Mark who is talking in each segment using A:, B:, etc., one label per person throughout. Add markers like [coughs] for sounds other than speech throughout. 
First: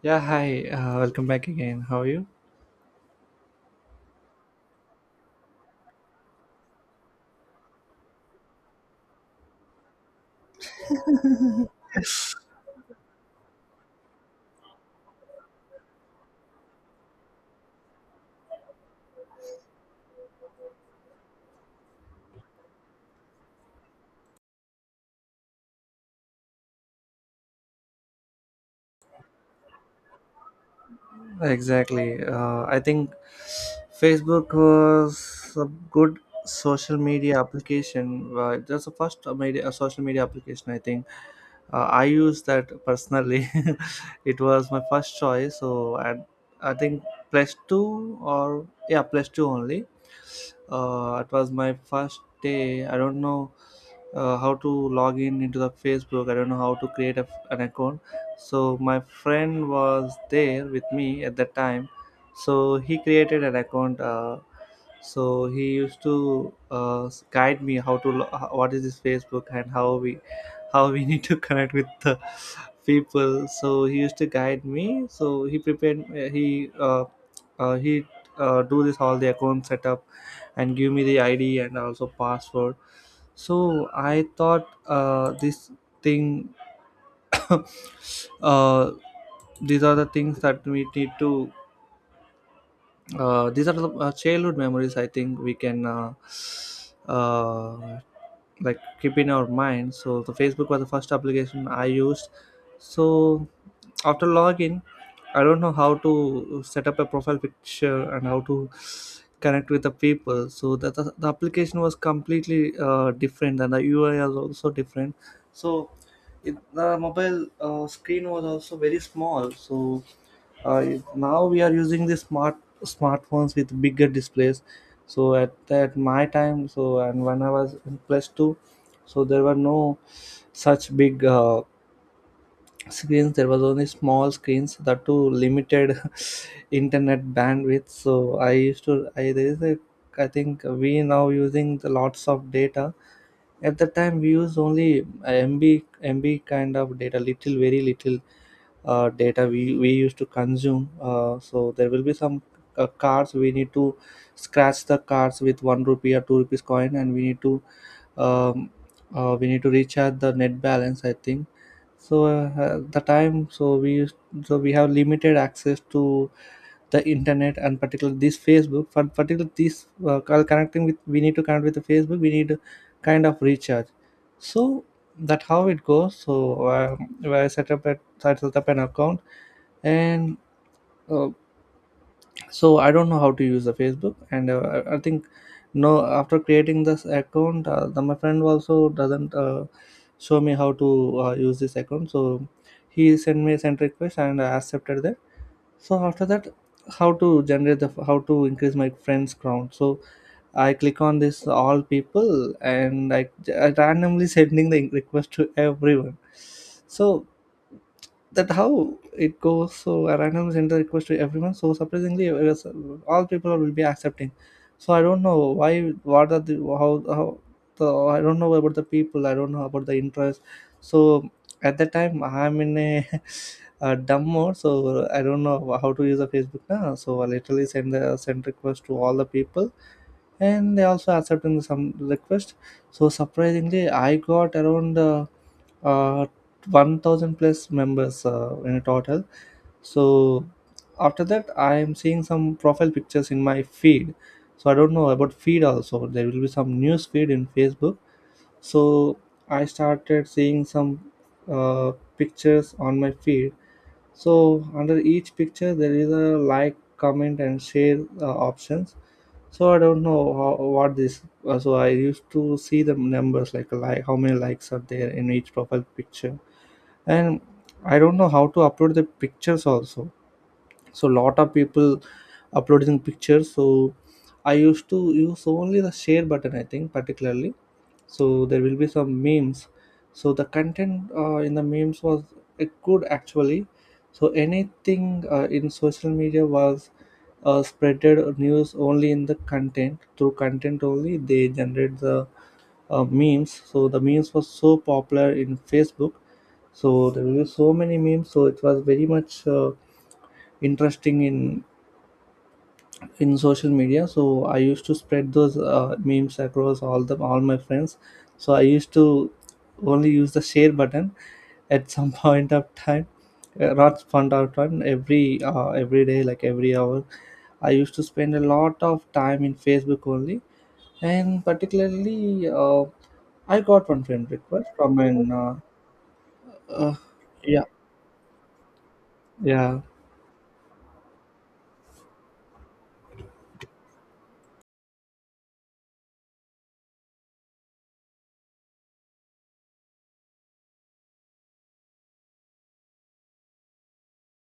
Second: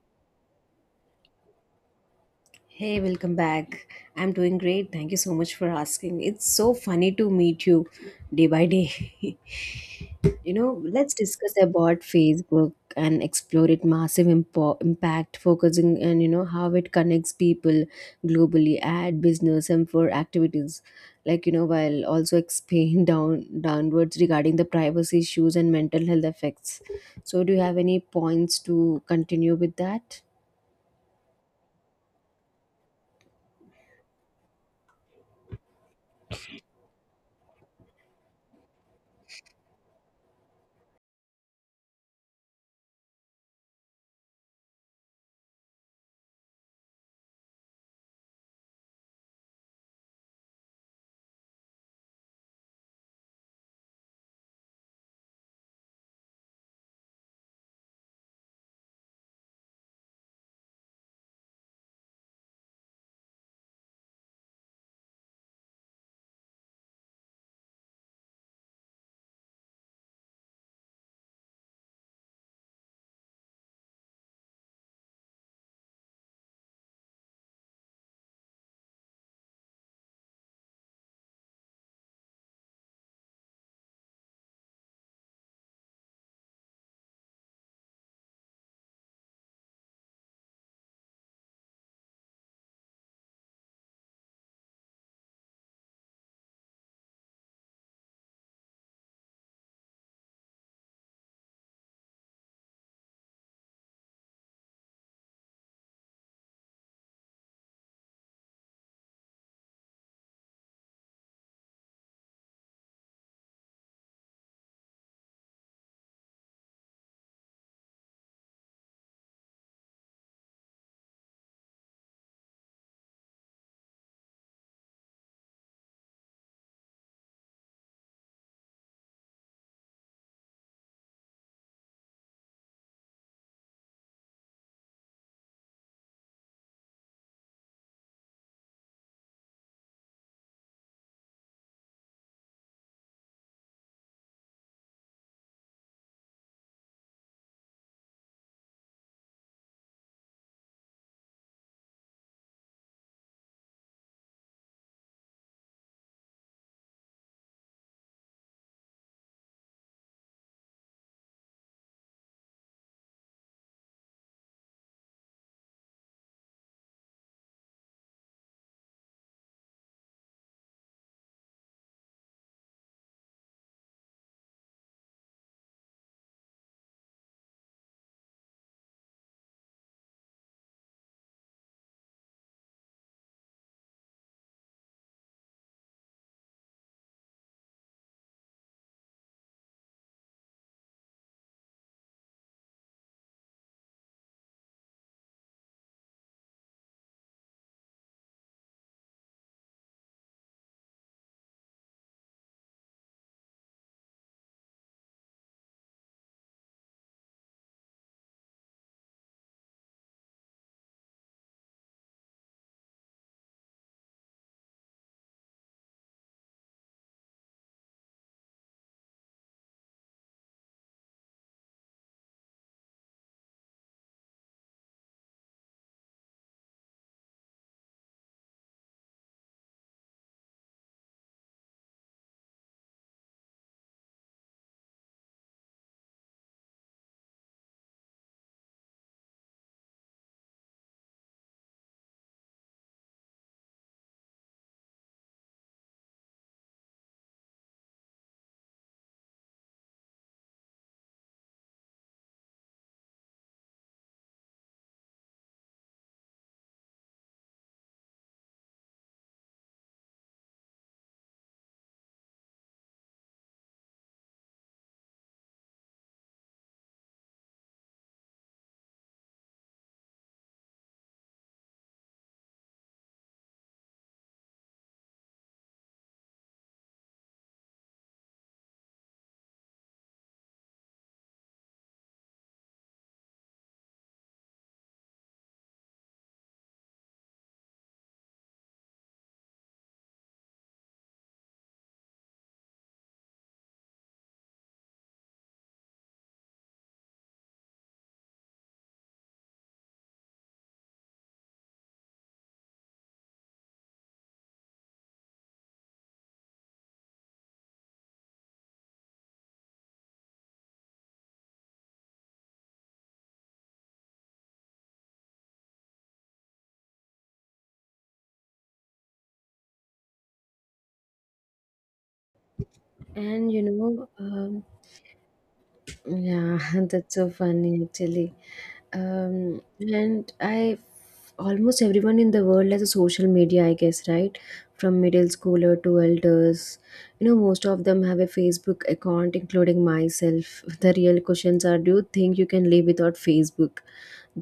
A: Yeah, hi. Welcome back again. How are you?
B: Hey, welcome back. I'm doing great. Thank you so much for asking. It's so funny to meet you day by day. [laughs] Let's discuss about Facebook and explore its massive impact, focusing on, how it connects people globally, ad business and for activities. Like, while also expand [laughs] downwards regarding the privacy issues and mental health effects. So do you have any points to continue with that?
A: Exactly. I think Facebook was a good social media application. That's the first media, a social media application. I think I used that personally. [laughs] It was my first choice. So I think plus two or yeah, plus two only. It was my first day. I don't know how to log in into the Facebook. I don't know how to create an account. So my friend was there with me at that time. So he created an account. So he used to guide me how to what is this Facebook, and how we [laughs] need to connect with the people. So he used to guide me. So he prepared, he do this all the account setup, and give me the id and also password. So I thought, this thing. [coughs] uh, these are the things that we need to. These are the childhood memories, I think we can, uh, like, keep in our mind. So the Facebook was the first application I used. So after login, I don't know how to set up a profile picture and how to connect with the people. So that the application was completely different, and the UI was also different. So the mobile screen was also very small. So now we are using the smartphones with bigger displays. So at my time, so, and when I was in plus 2, so there were no such big screens. There was only small screens, that too limited [laughs] internet bandwidth. So I used to, I, there is a, I think we now using the lots of data. At that time, we used only MB, MB kind of data, little, very little data we used to consume. So there will be some cards. We need to scratch the cards with 1 rupee or 2 rupees coin, and we need to, um, we need to recharge the net balance. I think so. At the time, so we used, so we have limited access to the internet, and particularly this Facebook. For particular this connecting with, we need to connect with the Facebook. We need kind of recharge. So that how it goes. So I set up an account, and uh, so I don't know how to use the Facebook, and I think no, after creating this account, my friend also doesn't show me how to use this account. So he sent me a send request, and I accepted that. So after that, how to generate the, how to increase my friends count. So I click on this all people, and I randomly sending the request to everyone. So that how it goes. So I randomly send the request to everyone. So surprisingly it was- all people will be accepting. So I don't know why, what are the, how how the, I don't know about the people, I don't know about the interest. So at that time, I'm in a [laughs] dumb mode. So I don't know how to use a Facebook now. So I literally send the send request to all the people, and they also accepting some request. So surprisingly I got around, uh, 1,000 plus members in total. So after that, I am seeing some profile pictures in my feed. So I don't know about feed also. There will be some news feed in Facebook. So I started seeing some uh, pictures on my feed. So under each picture there is a like, comment and share options. So I don't know how, what this so I used to see the numbers, how many likes are there in each profile picture. And I don't know how to upload the pictures also. So lot of people uploading pictures. So I used to use only the share button, I think, particularly. So there will be some memes. So the content in the memes was good, actually. So anything in social media was spreaded news only in the content. Through content only they generate the memes. So the memes was so popular in Facebook. So there were so many memes. So it was very much interesting in social media. So I used to spread those memes across all my friends. So I used to only use the share button at some [laughs] point of time, not fun out time, every day, like every hour. I used to spend a lot of time in Facebook only. And particularly
B: And
A: I
B: you
A: got one
B: know,
A: friend
B: um,
A: request from an
B: Yeah, [laughs]
A: uh,
B: that's so
A: yeah,
B: funny actually.
A: yeah,
B: And I almost everyone in the world has a social media, I guess, right? From middle schooler to elders. Most of them have a Facebook account, including myself. [laughs] The real questions are, do you think you can live without Facebook?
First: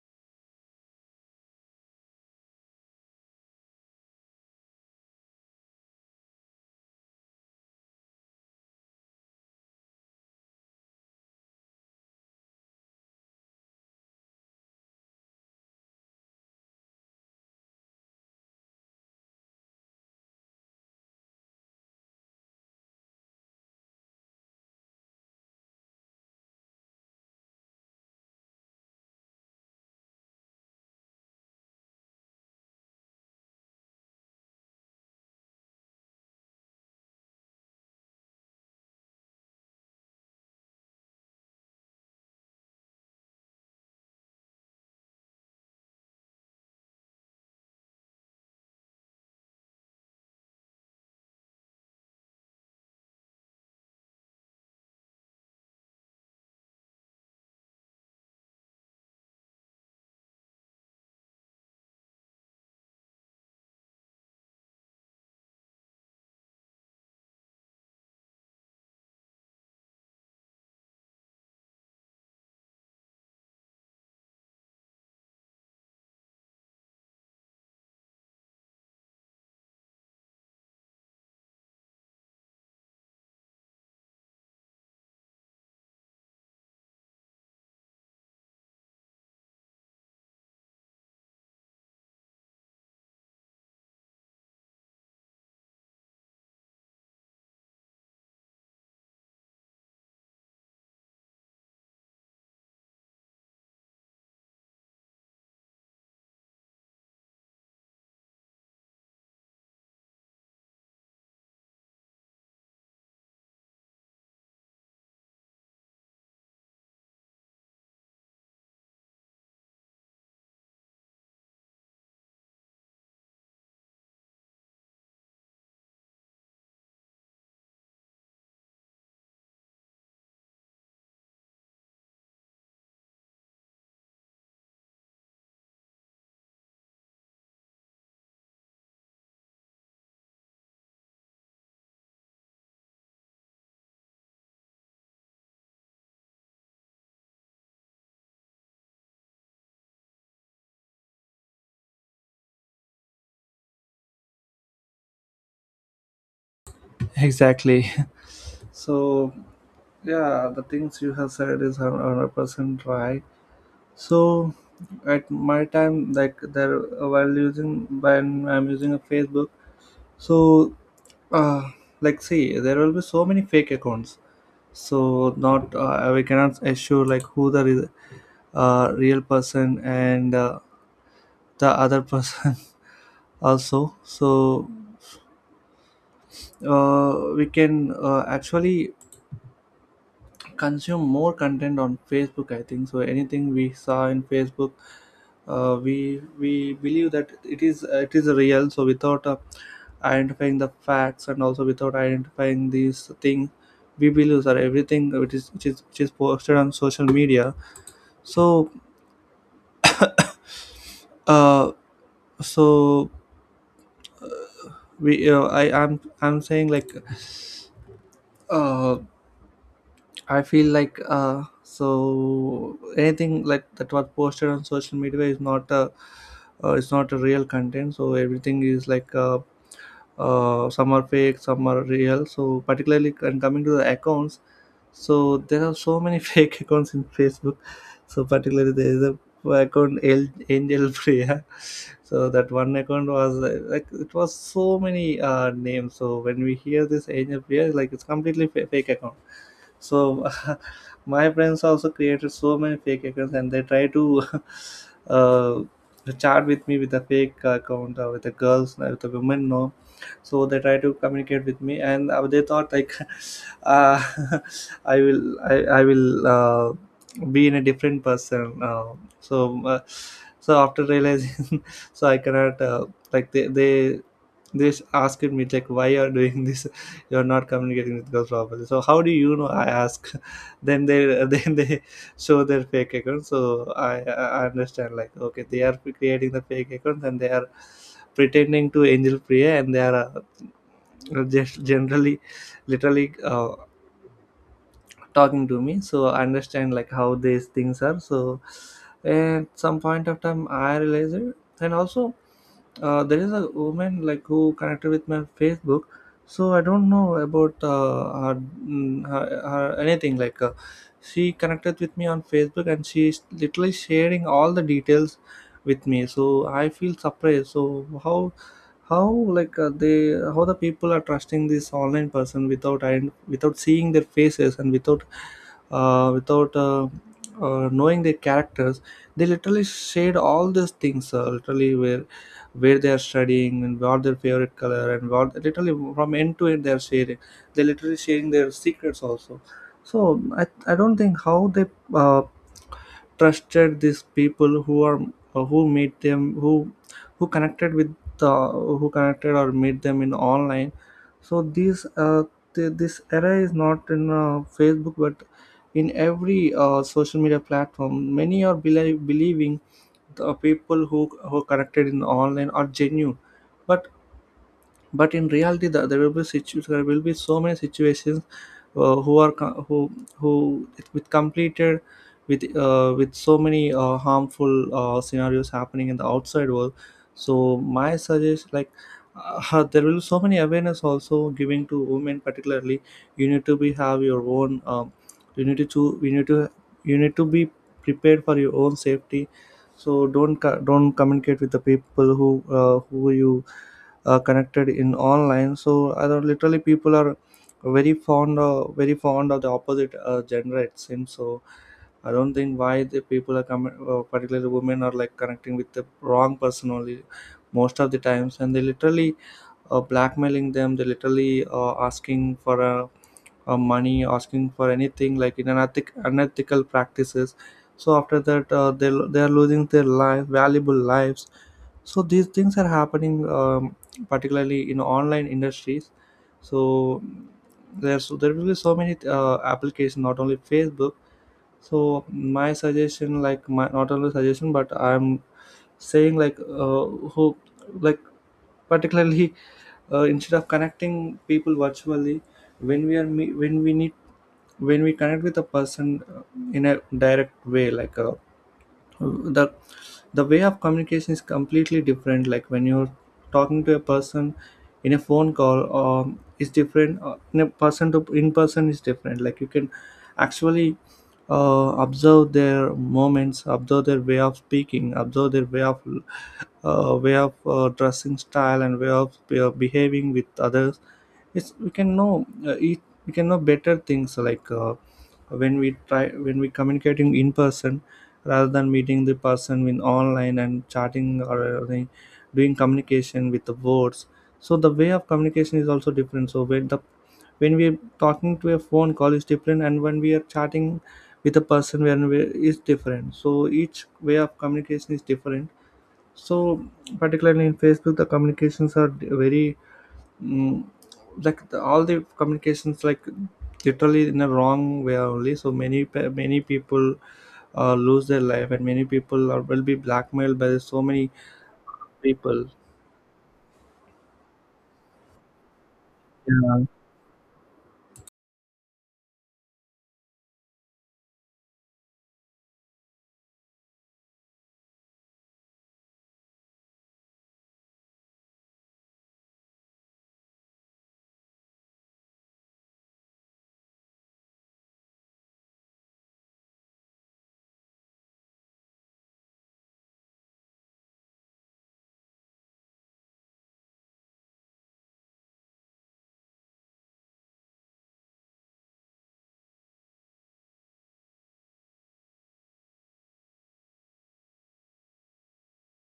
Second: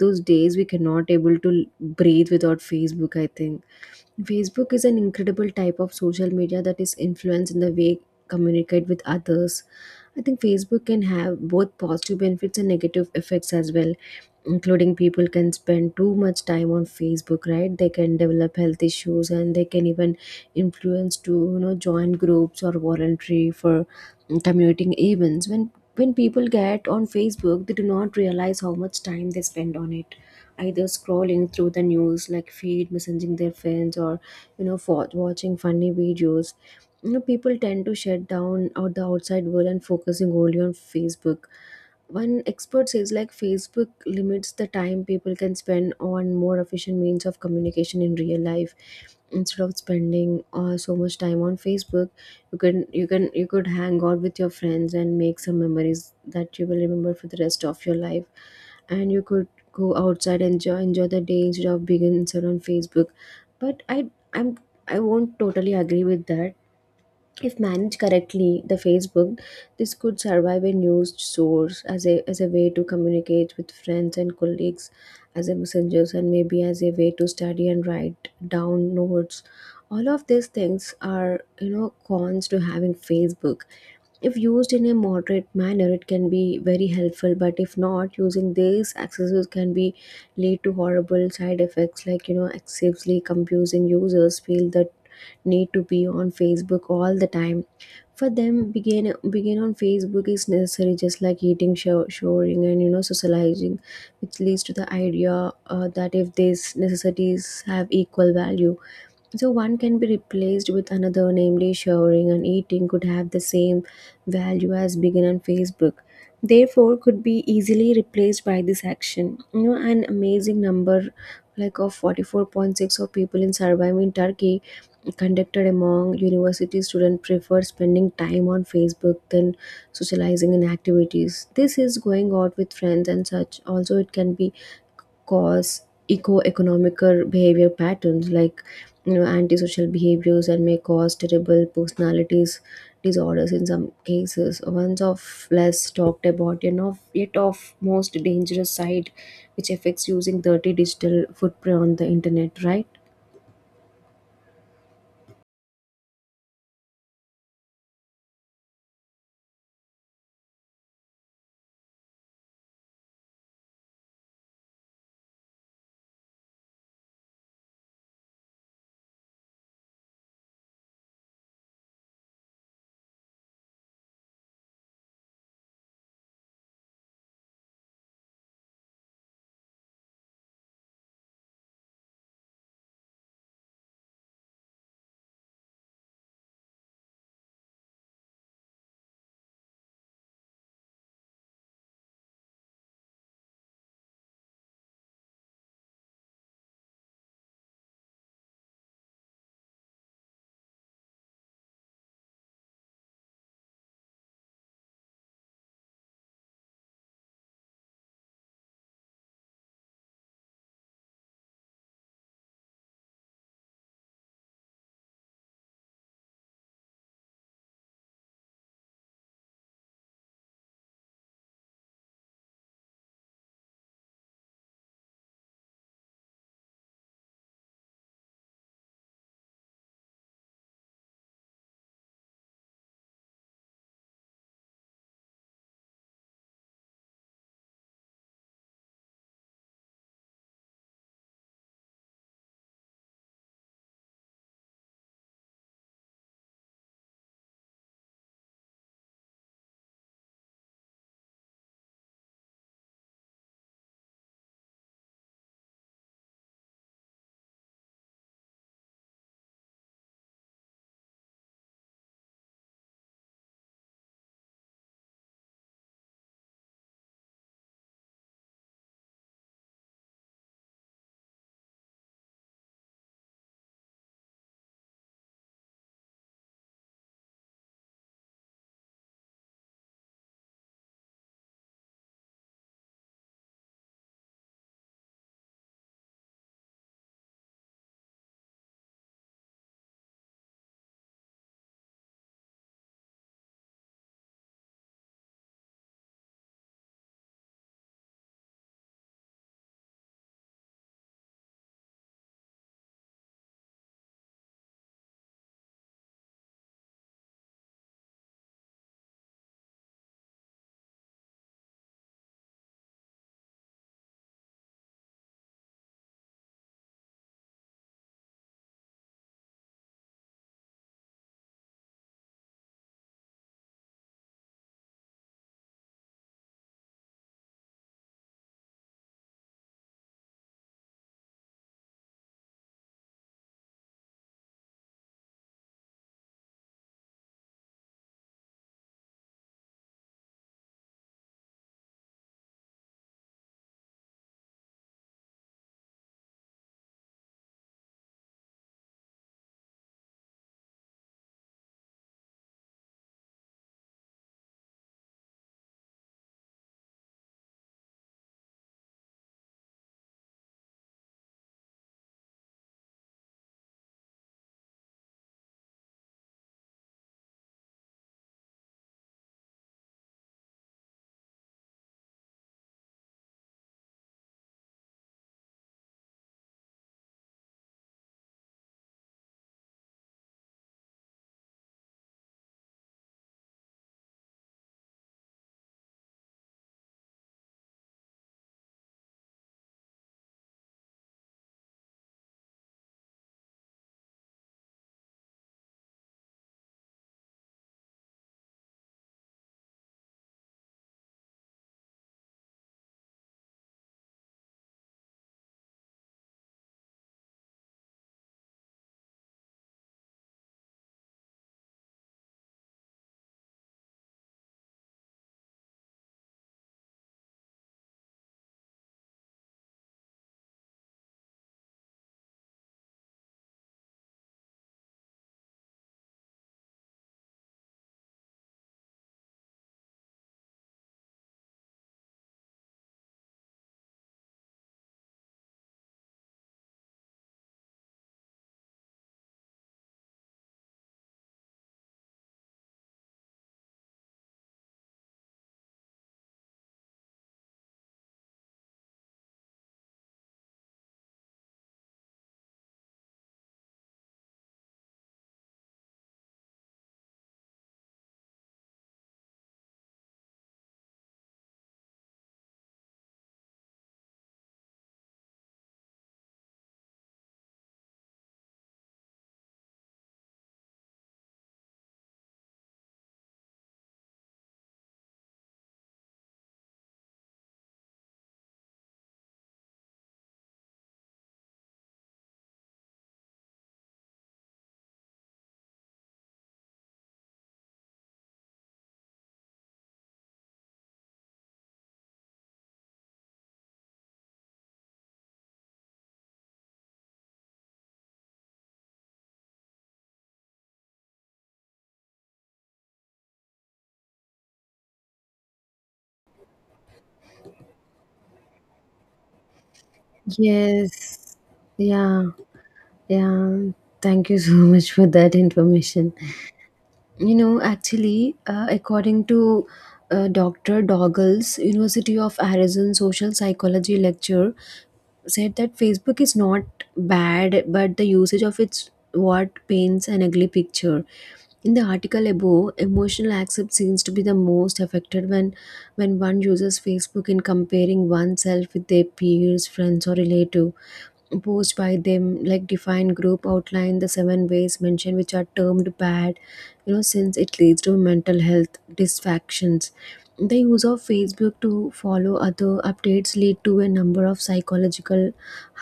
B: Those days we cannot able to breathe without Facebook, I think. Facebook is an incredible type of social media that is influenced in the way communicate with others. I think Facebook can have both positive benefits and negative effects as well, including people can spend too much time on Facebook, right? They can develop health issues and they can even influence to join groups or voluntary for commuting events. When people get on Facebook, they do not realize how much time they spend on it, either scrolling through the news like feed, messaging their friends, or for watching funny videos. People tend to shut down out the outside world and focusing only on Facebook. One expert says like Facebook limits the time people can spend on more efficient means of communication in real life. Instead of spending so much time on Facebook, you can you can you could hang out with your friends and make some memories that you will remember for the rest of your life, and you could go outside and enjoy the day instead of being inside on Facebook. But I I'm I won't totally agree with that. If managed correctly, the Facebook, this could serve a news source as a way to communicate with friends and colleagues, as a messengers, and maybe as a way to study and write down notes. All of these things are, cons to having Facebook. If used in a moderate manner, it can be very helpful, but if not, using these accessories can be lead to horrible side effects like, excessively confusing users feel that need to be on Facebook all the time. For them, begin on Facebook is necessary, just like eating, showering, and, socializing, which leads to the idea that if these necessities have equal value, so one can be replaced with another, namely showering and eating could have the same value as begin on Facebook. Therefore, could be easily replaced by this action. You know, an amazing number like of 44.6 of people in survey in Turkey conducted among university students prefer spending time on Facebook than socializing in activities. This is going out with friends and such. Also, it can be cause eco-economical behavior patterns like, antisocial behaviors and may cause terrible personalities disorders in some cases, ones of less talked about and of yet of most dangerous side, which affects using dirty digital footprint on the internet, right?
A: exactly. [laughs] So yeah, the things you have said is 100% right. So at my time, like there while using, when I'm using a Facebook, so uh, like see, there will be so many fake accounts. So not, we cannot assure like who the real person and the other person [laughs] also. So we can actually consume more content on Facebook. I think so. Anything we saw in Facebook, we believe that it is real. So without identifying the facts, and also without identifying these thing, we believe that everything which is posted on social media. So uh so we I'm saying, like, uh I feel like, so anything like that was posted on social media is not a, it's not a real content. So everything is like, some are fake, some are real. So particularly, and coming to the accounts, so there are so many [laughs] fake accounts in Facebook. So particularly there is a account, Angel Priya. [laughs] So that one account was, like, it was so many names. So when we hear this Angel Priya, like, it's completely fake account. So [laughs] my friends also created so many fake accounts, and they try to [laughs] uh, chat with me with a fake account, or with a girls, with a women, no. So they try to communicate with me, and they thought like, [laughs] uh, [laughs] I will be in a different person, so so after realizing, [laughs] so I cannot, like, they asked me, like, why you are doing this. [laughs] You are not communicating with girls properly. So how do you know, I ask. [laughs] Then they then they show their fake accounts. So I understand, like, okay, they are creating the fake accounts, and they are pretending to Angel Priya, and they are, just generally, literally talking to me. So I understand, like, how these things are. So at some point of time, I realized it. And also, there is a woman, like, who connected with my Facebook. So I don't know about, mm, her, her anything, like, she connected with me on Facebook, and she's literally sharing all the details with me. So I feel surprised. So how how like, they how the people are trusting this online person, without, and without seeing their faces, and without knowing their characters. They literally shade all these things, literally, where they are studying, and what their favorite color, and what, literally from end to end they are sharing. They literally sharing their secrets also. So I don't think how they uh, trusted these people who are, who meet them, who connected with, uh, who connected or meet them in online. So these, this era is not in Facebook, but in every social media platform, many are believing the people who connected in online are genuine. But but in reality, there will be there will be so many situations, who are co- who with completed, with so many harmful scenarios happening in the outside world. So my suggestion, like, [laughs] there will be so many awareness also giving to women particularly. You need to be have your own, you need to you need to be prepared for your own safety. So don't communicate with the people who, who you, connected in online. So I don't, literally, people are very fond of the opposite gender, it seems. So I don't think why the people are coming, particularly women, are, like, connecting with the wrong person only, most of the times, and they literally blackmailing them. They literally asking for a money, asking for anything like in unethical practices. So after that, they are losing their life, valuable lives. So these things are happening, particularly in online industries. So there will be so many applications, not only Facebook. So my suggestion, like my not only suggestion, but I'm saying like who like particularly instead of connecting people virtually when when we need when we connect with a person in a direct way like the the way of communication is completely different, like when you're talking to a person in a phone call is different, in a person to in person is different. Like you can actually observe their moments, observe their way of speaking, observe their way of dressing style and way of behaving with others. Yes, we can know it, we can know better things like when we try when we communicating in person rather than meeting the person in online and chatting or doing communication with the words. So the way of communication is also different. So when we're talking to a phone call is different, and when we are chatting with a person when we is different. So each way of communication is different. So particularly in Facebook, the communications are very mm, like all the communications like literally in a wrong way only. So many many people lose their life, and many people are, will be blackmailed by so many
B: Yes. Yeah.
A: people.
B: Yeah, thank you so [laughs] much for that information.
A: Yeah,
B: You know, actually, according to Dr. Doggles, University of Arizona social psychology lecture said that Facebook is not bad, but the usage of it's what paints an ugly picture. In the article above, emotional accept seems to be the most affected when one uses Facebook in comparing oneself with their peers, friends, or relative posed by them like defined group outline the seven ways mentioned, which are termed bad, since it leads to mental health dysfunctions. The use of Facebook to follow other updates lead to a number of psychological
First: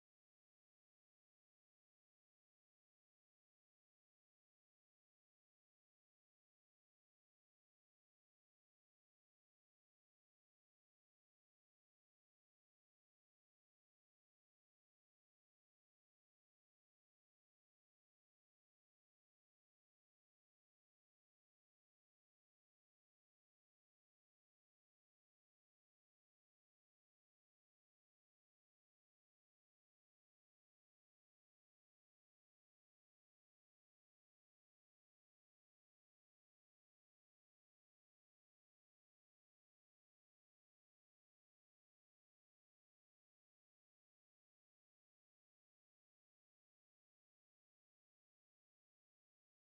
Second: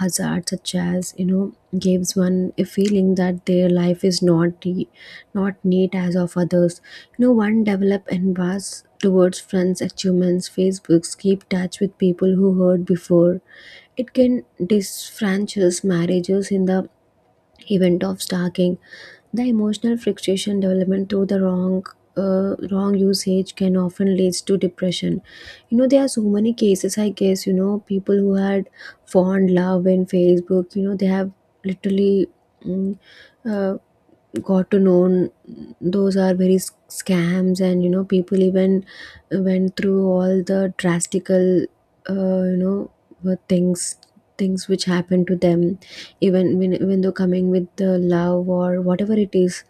B: hazards such as, gives one a feeling that their life is not the, not neat as of others. One develop and was towards friends achievements. Facebooks keep touch with people who heard before. It can disfranchise marriages in the event of stalking. The emotional frustration development through the wrong usage can often leads to depression. You know, there are so many cases. I guess people who had fond love in Facebook. You know, they have literally mm, uh, got to know those are very scams, and people even went through all the drastical, uh, you know what things, things which happened to them, even when, even though coming with the love or whatever it is,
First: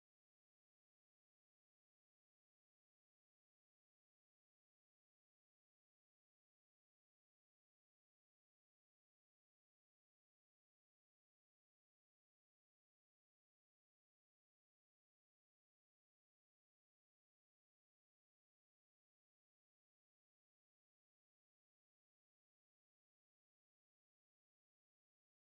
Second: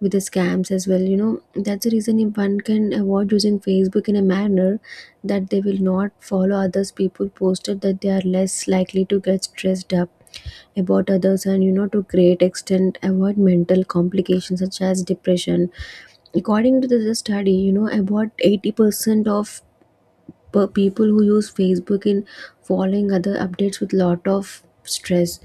B: with the scams as well. That's the reason if one can avoid using Facebook in a manner that they will not follow others people posted, that they are less likely to get stressed up about others, and, to great extent avoid mental complications such as depression. According to this study, about 80% of per people who use Facebook in following other updates with lot of stress.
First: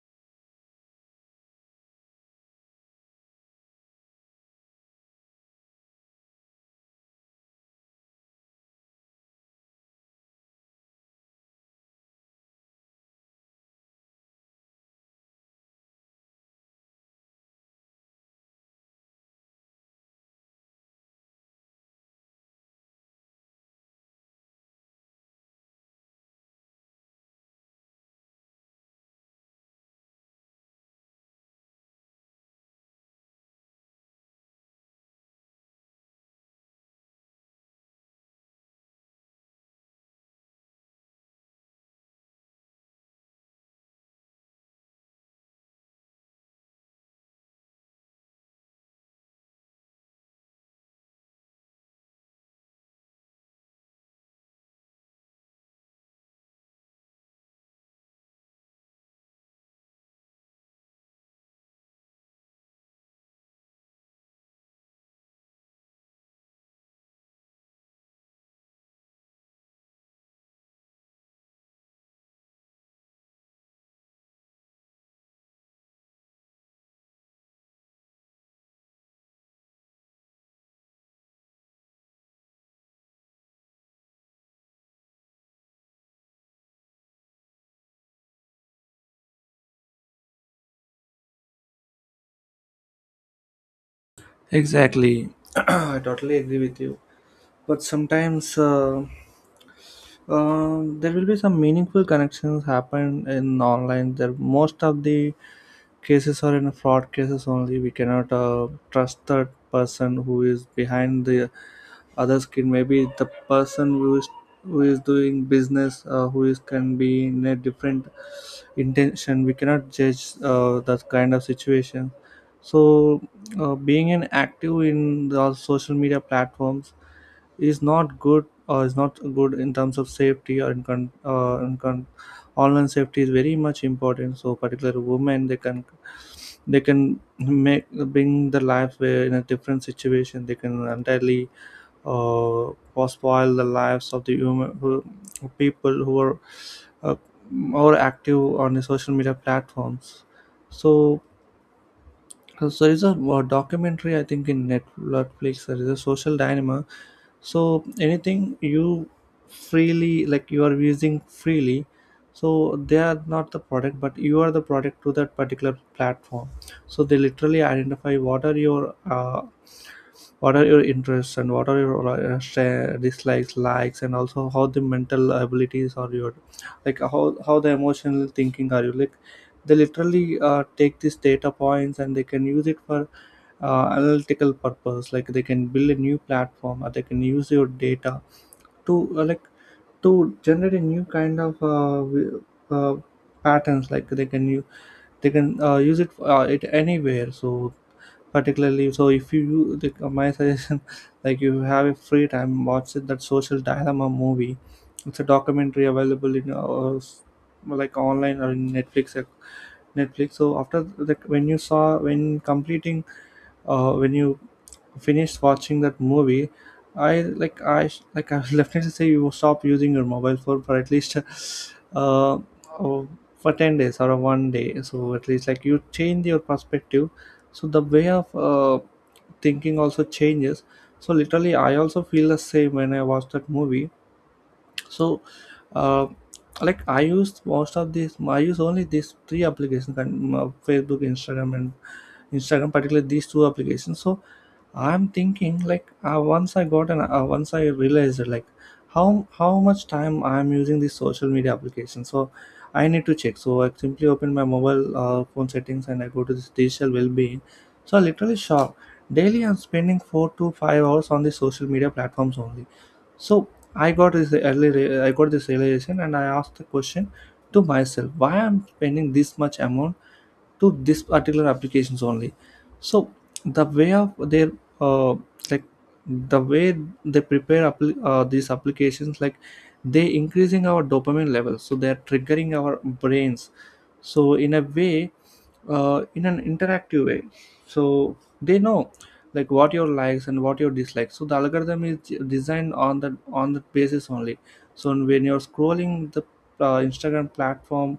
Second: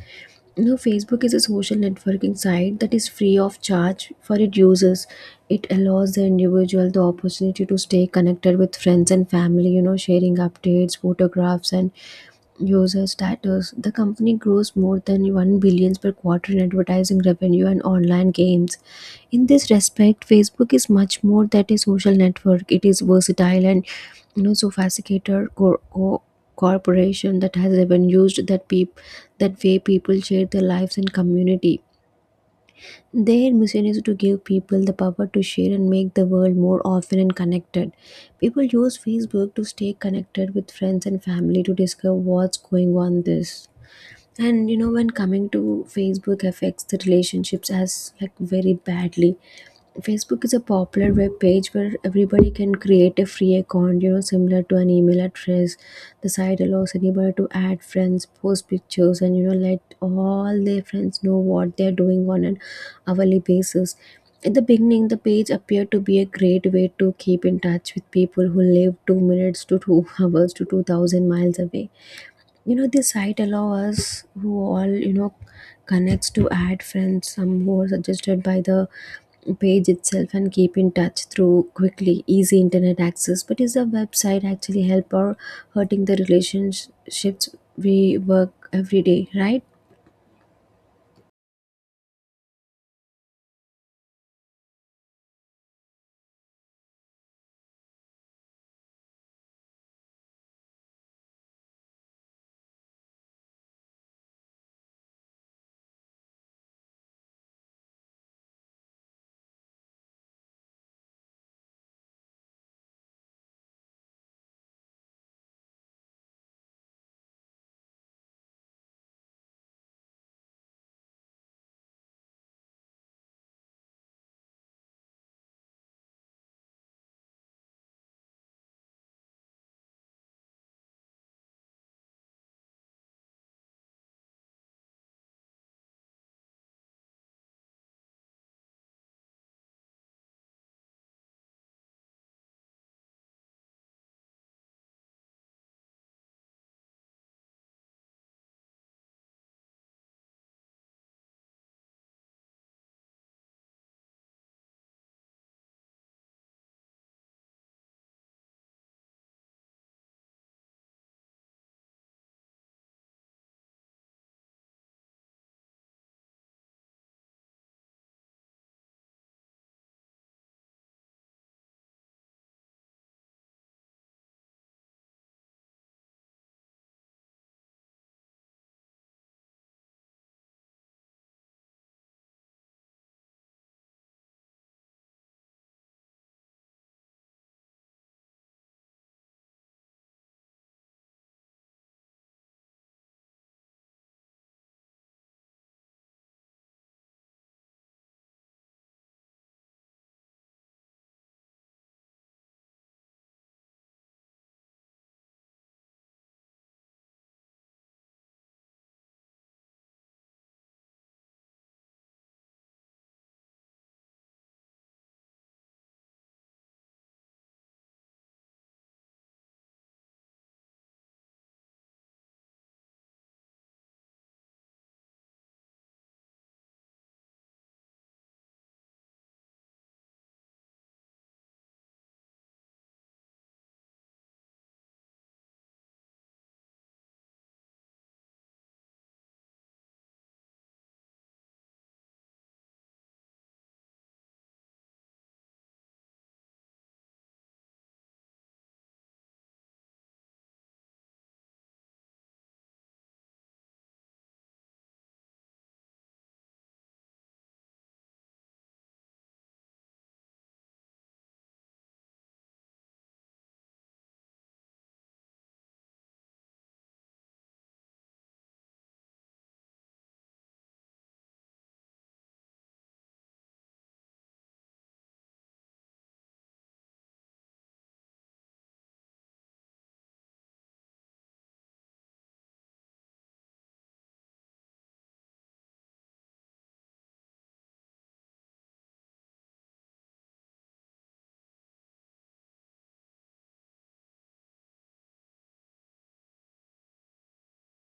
B: Facebook is a social networking site that is free of charge for its users. It allows the individual the opportunity to stay connected with friends and family, sharing updates, photographs, and user status. The company grows more than 1 billion per quarter in advertising revenue and online gains. In this respect, Facebook is much more than a social network. It is versatile and, sophisticated corporation that has even used that way people share their lives and community. Their mission is to give people the power to share and make the world more often and connected. People use Facebook to stay connected with friends and family, to discover what's going on this. And, when coming to Facebook affects the relationships as like very badly. Facebook is a popular web page where everybody can create a free account, similar to an email address. The site allows anybody to add friends, post pictures, and, let all their friends know what they're doing on an hourly basis. In the beginning, the page appeared to be a great way to keep in touch with people who live 2 minutes to two [laughs] hours to 2,000 miles away. This site allows us who all, connects to add friends, some who are suggested by the page itself and keep in touch through quickly easy internet access. But is the website actually help or hurting the relationships we work every day, right?
A: exactly. [clears throat] I totally agree with you, but sometimes there will be some meaningful connections happen in online. There most of the cases are in fraud cases only. We cannot trust that person who is behind the other skill. Maybe the person who is doing business, who is, can be in a different intention. We cannot judge that kind of situation. So being an active in the social media platforms is not good, or is not good in terms of safety, or in, online safety is very much important. So particular women, they can make bring the life where in a different situation, they can entirely was spoil the lives of the human who, people who are uh, more active on the social media platforms. So, so there is a, uh, documentary I think in Netflix. There is a social dilemma. So anything you freely, like you are using freely, so they are not the product, but you are the product to that particular platform. So they literally identify what are your interests, and what are your dislikes, likes, and also how the mental abilities are your, like how the emotional thinking are you, like they literally take these data points and they can use it for analytical purpose, like they can build a new platform or they can use your data to like to generate a new kind of uh, patterns. Like they can use, they can use it anywhere. So particularly, so if you the, my suggestion, [laughs] like you have a free time, watch it, that social dilemma movie. It's a documentary available in like online or in Netflix, Netflix. So when you saw, when completing when you finished watching that movie, I I will [laughs] definitely say you stop using your mobile phone for at least [laughs] uh, uh, for 10 days or one day, so at least like you change your perspective. So the way of thinking also changes. So literally I also feel the same when I watch that movie. So uh, like I use most of these, I use only these 3 applications and, Facebook, Instagram, and Instagram particularly, these 2 applications. So I'm thinking like once I got an once I realized like how much time I'm using this social media application. So I need to check. So I simply open my mobile phone settings and I go to this digital well-being. So I literally shocked. Daily I'm spending 4 to 5 hours on the social media platforms only. So I got this I got this realization and I asked the question to myself, why I'm spending this much amount to this particular applications only. So the way of their uh, like the way they prepare appli these applications, like they increasing our dopamine levels, so they are triggering our brains, so in a way in an interactive way. So they know, like what your likes and what your dislikes, so the algorithm is designed on the basis only. So when you're scrolling the Instagram platform,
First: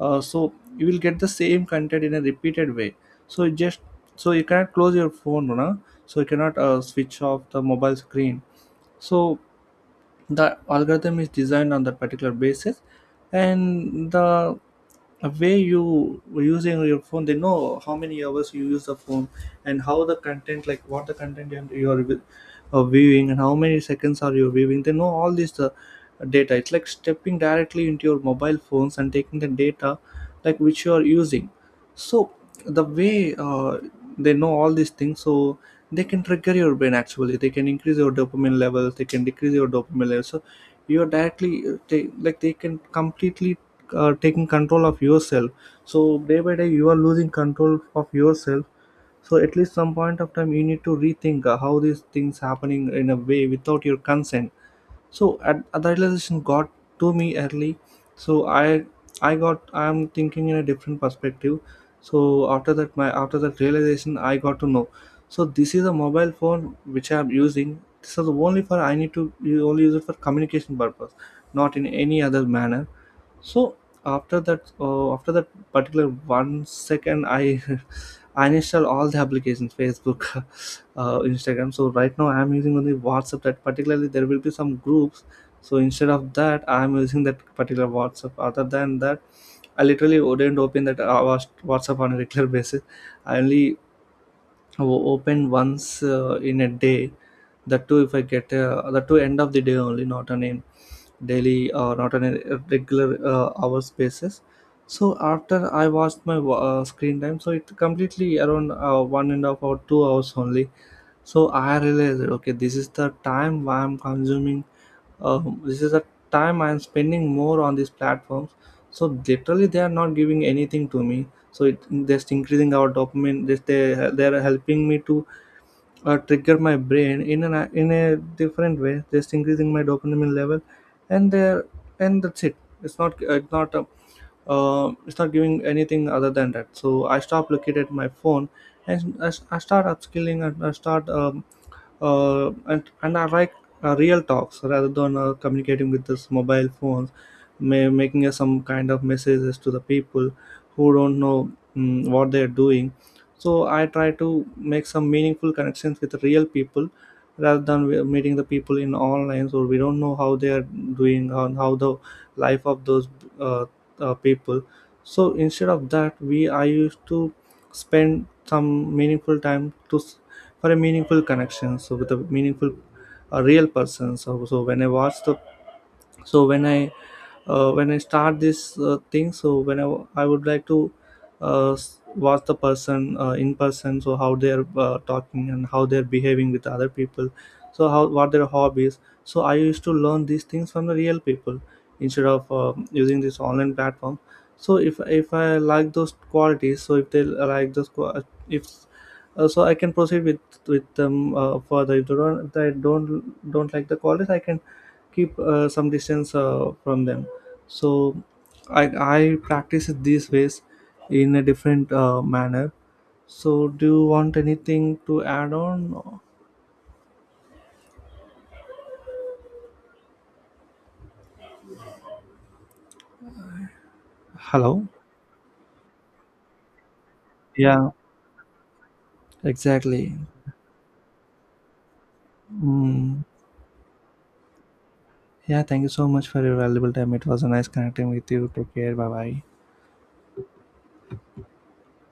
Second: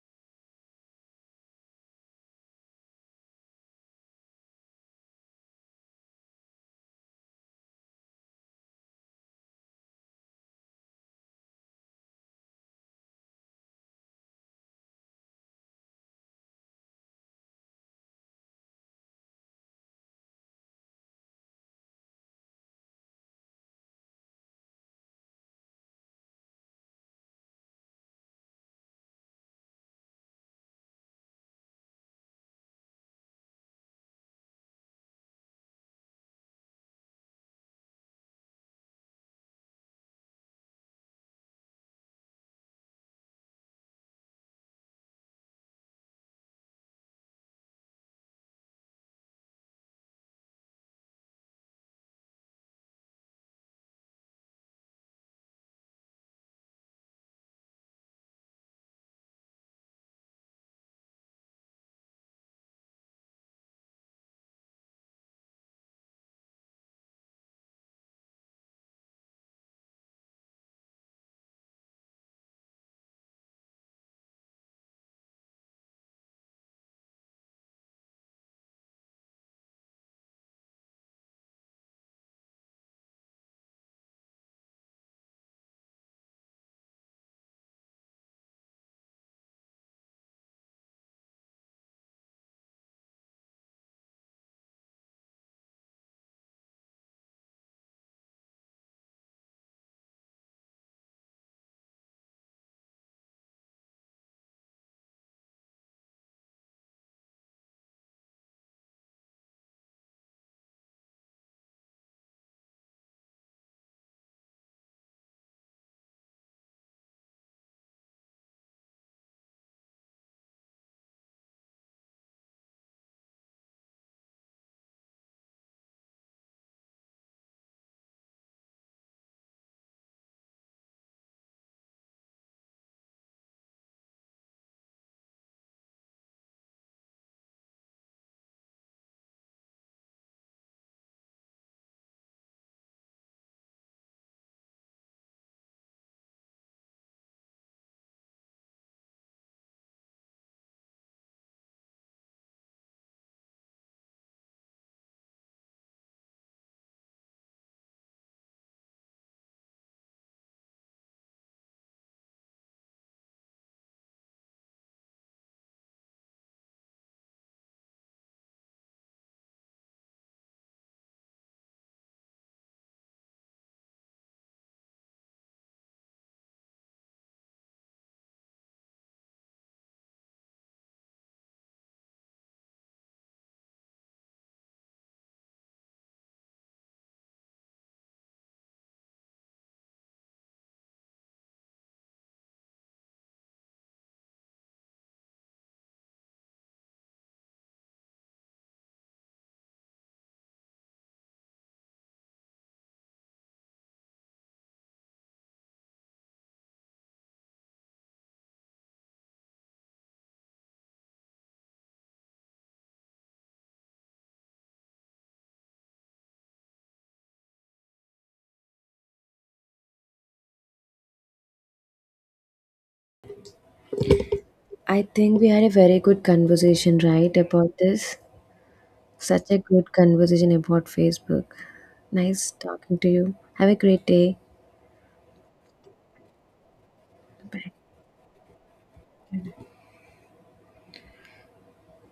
A: so you will get the same content in a repeated way. So it just, so you cannot close your phone, no? So you cannot switch off the mobile screen. So the algorithm is designed on that particular basis. And the way you using your phone, they know how many hours you use the phone, and how the content, like what the content you are viewing, and how many seconds are you viewing, they know all this data. It's like stepping directly into your mobile phones and taking the data, like which you are using. So the way they know all these things. So they can trigger your brain, actually they can increase your dopamine levels, they can decrease your dopamine levels. So you are directly like they can completely taking control of yourself. So day by day you are losing control of yourself. So at least some point of time you need to rethink how these things happening in a way without your consent. So at the realization got to me early. So I got, I'm thinking in a different perspective. So after that my, after that realization I got to know, so this is a mobile phone which I'm using, this is only for, I need to only use it for communication purpose, not in any other manner. So after that particular one second, I [laughs] I install all the applications, Facebook, [laughs] Instagram. So right now I'm using only WhatsApp. That particularly there will be some groups. So instead of that, I'm using that particular WhatsApp. Other than that, I literally wouldn't open that WhatsApp on a regular [laughs] basis. I only open once in a day. That too, if I get that too end of the day only, not an daily, not on a regular hours basis. So after I watched my screen time, so it completely around 1.5 or 2 hours only. So I realized, okay, this is the time why I'm consuming, this is the time I'm spending more on these platforms. So literally they are not giving anything to me. So it just increasing our dopamine, just they're helping me to trigger my brain in an in a different way, just increasing my dopamine level, and there and that's it. It's not it's not giving anything other than that. So I stop looking at my phone, and I start upskilling, and I start and I like real talks rather than communicating with this mobile phones, making us some kind of messages to the people who don't know what they are doing. So I try to make some meaningful connections with real people rather than meeting the people in online. So we don't know how they are doing and how the life of those uh, people. So instead of that, we I used to spend some meaningful time for a meaningful connection, so with a meaningful a real person. So so when I watch the so when I when I start this thing, so when I would like to watch the person in person, so how they're talking and how they're behaving with other people, so how what their hobbies. So I used to learn these things from the real people instead of using this online platform. So if I like those qualities, so if they like those qua- if so I can proceed with them further. If they don't, if I don't like the college, I can keep some distance from them. So I I practice it these ways in a different manner. So do you want anything to add on? Hello.
B: I think we had a very good conversation, right, about
A: Yeah.
B: this, such a good
A: Exactly.
B: conversation about Facebook. Nice talking to
A: Mm.
B: you. Have a great day.
A: Yeah. Thank you so much for your valuable time. It was a nice
B: Bye.
A: connecting with you. Take care. Bye bye.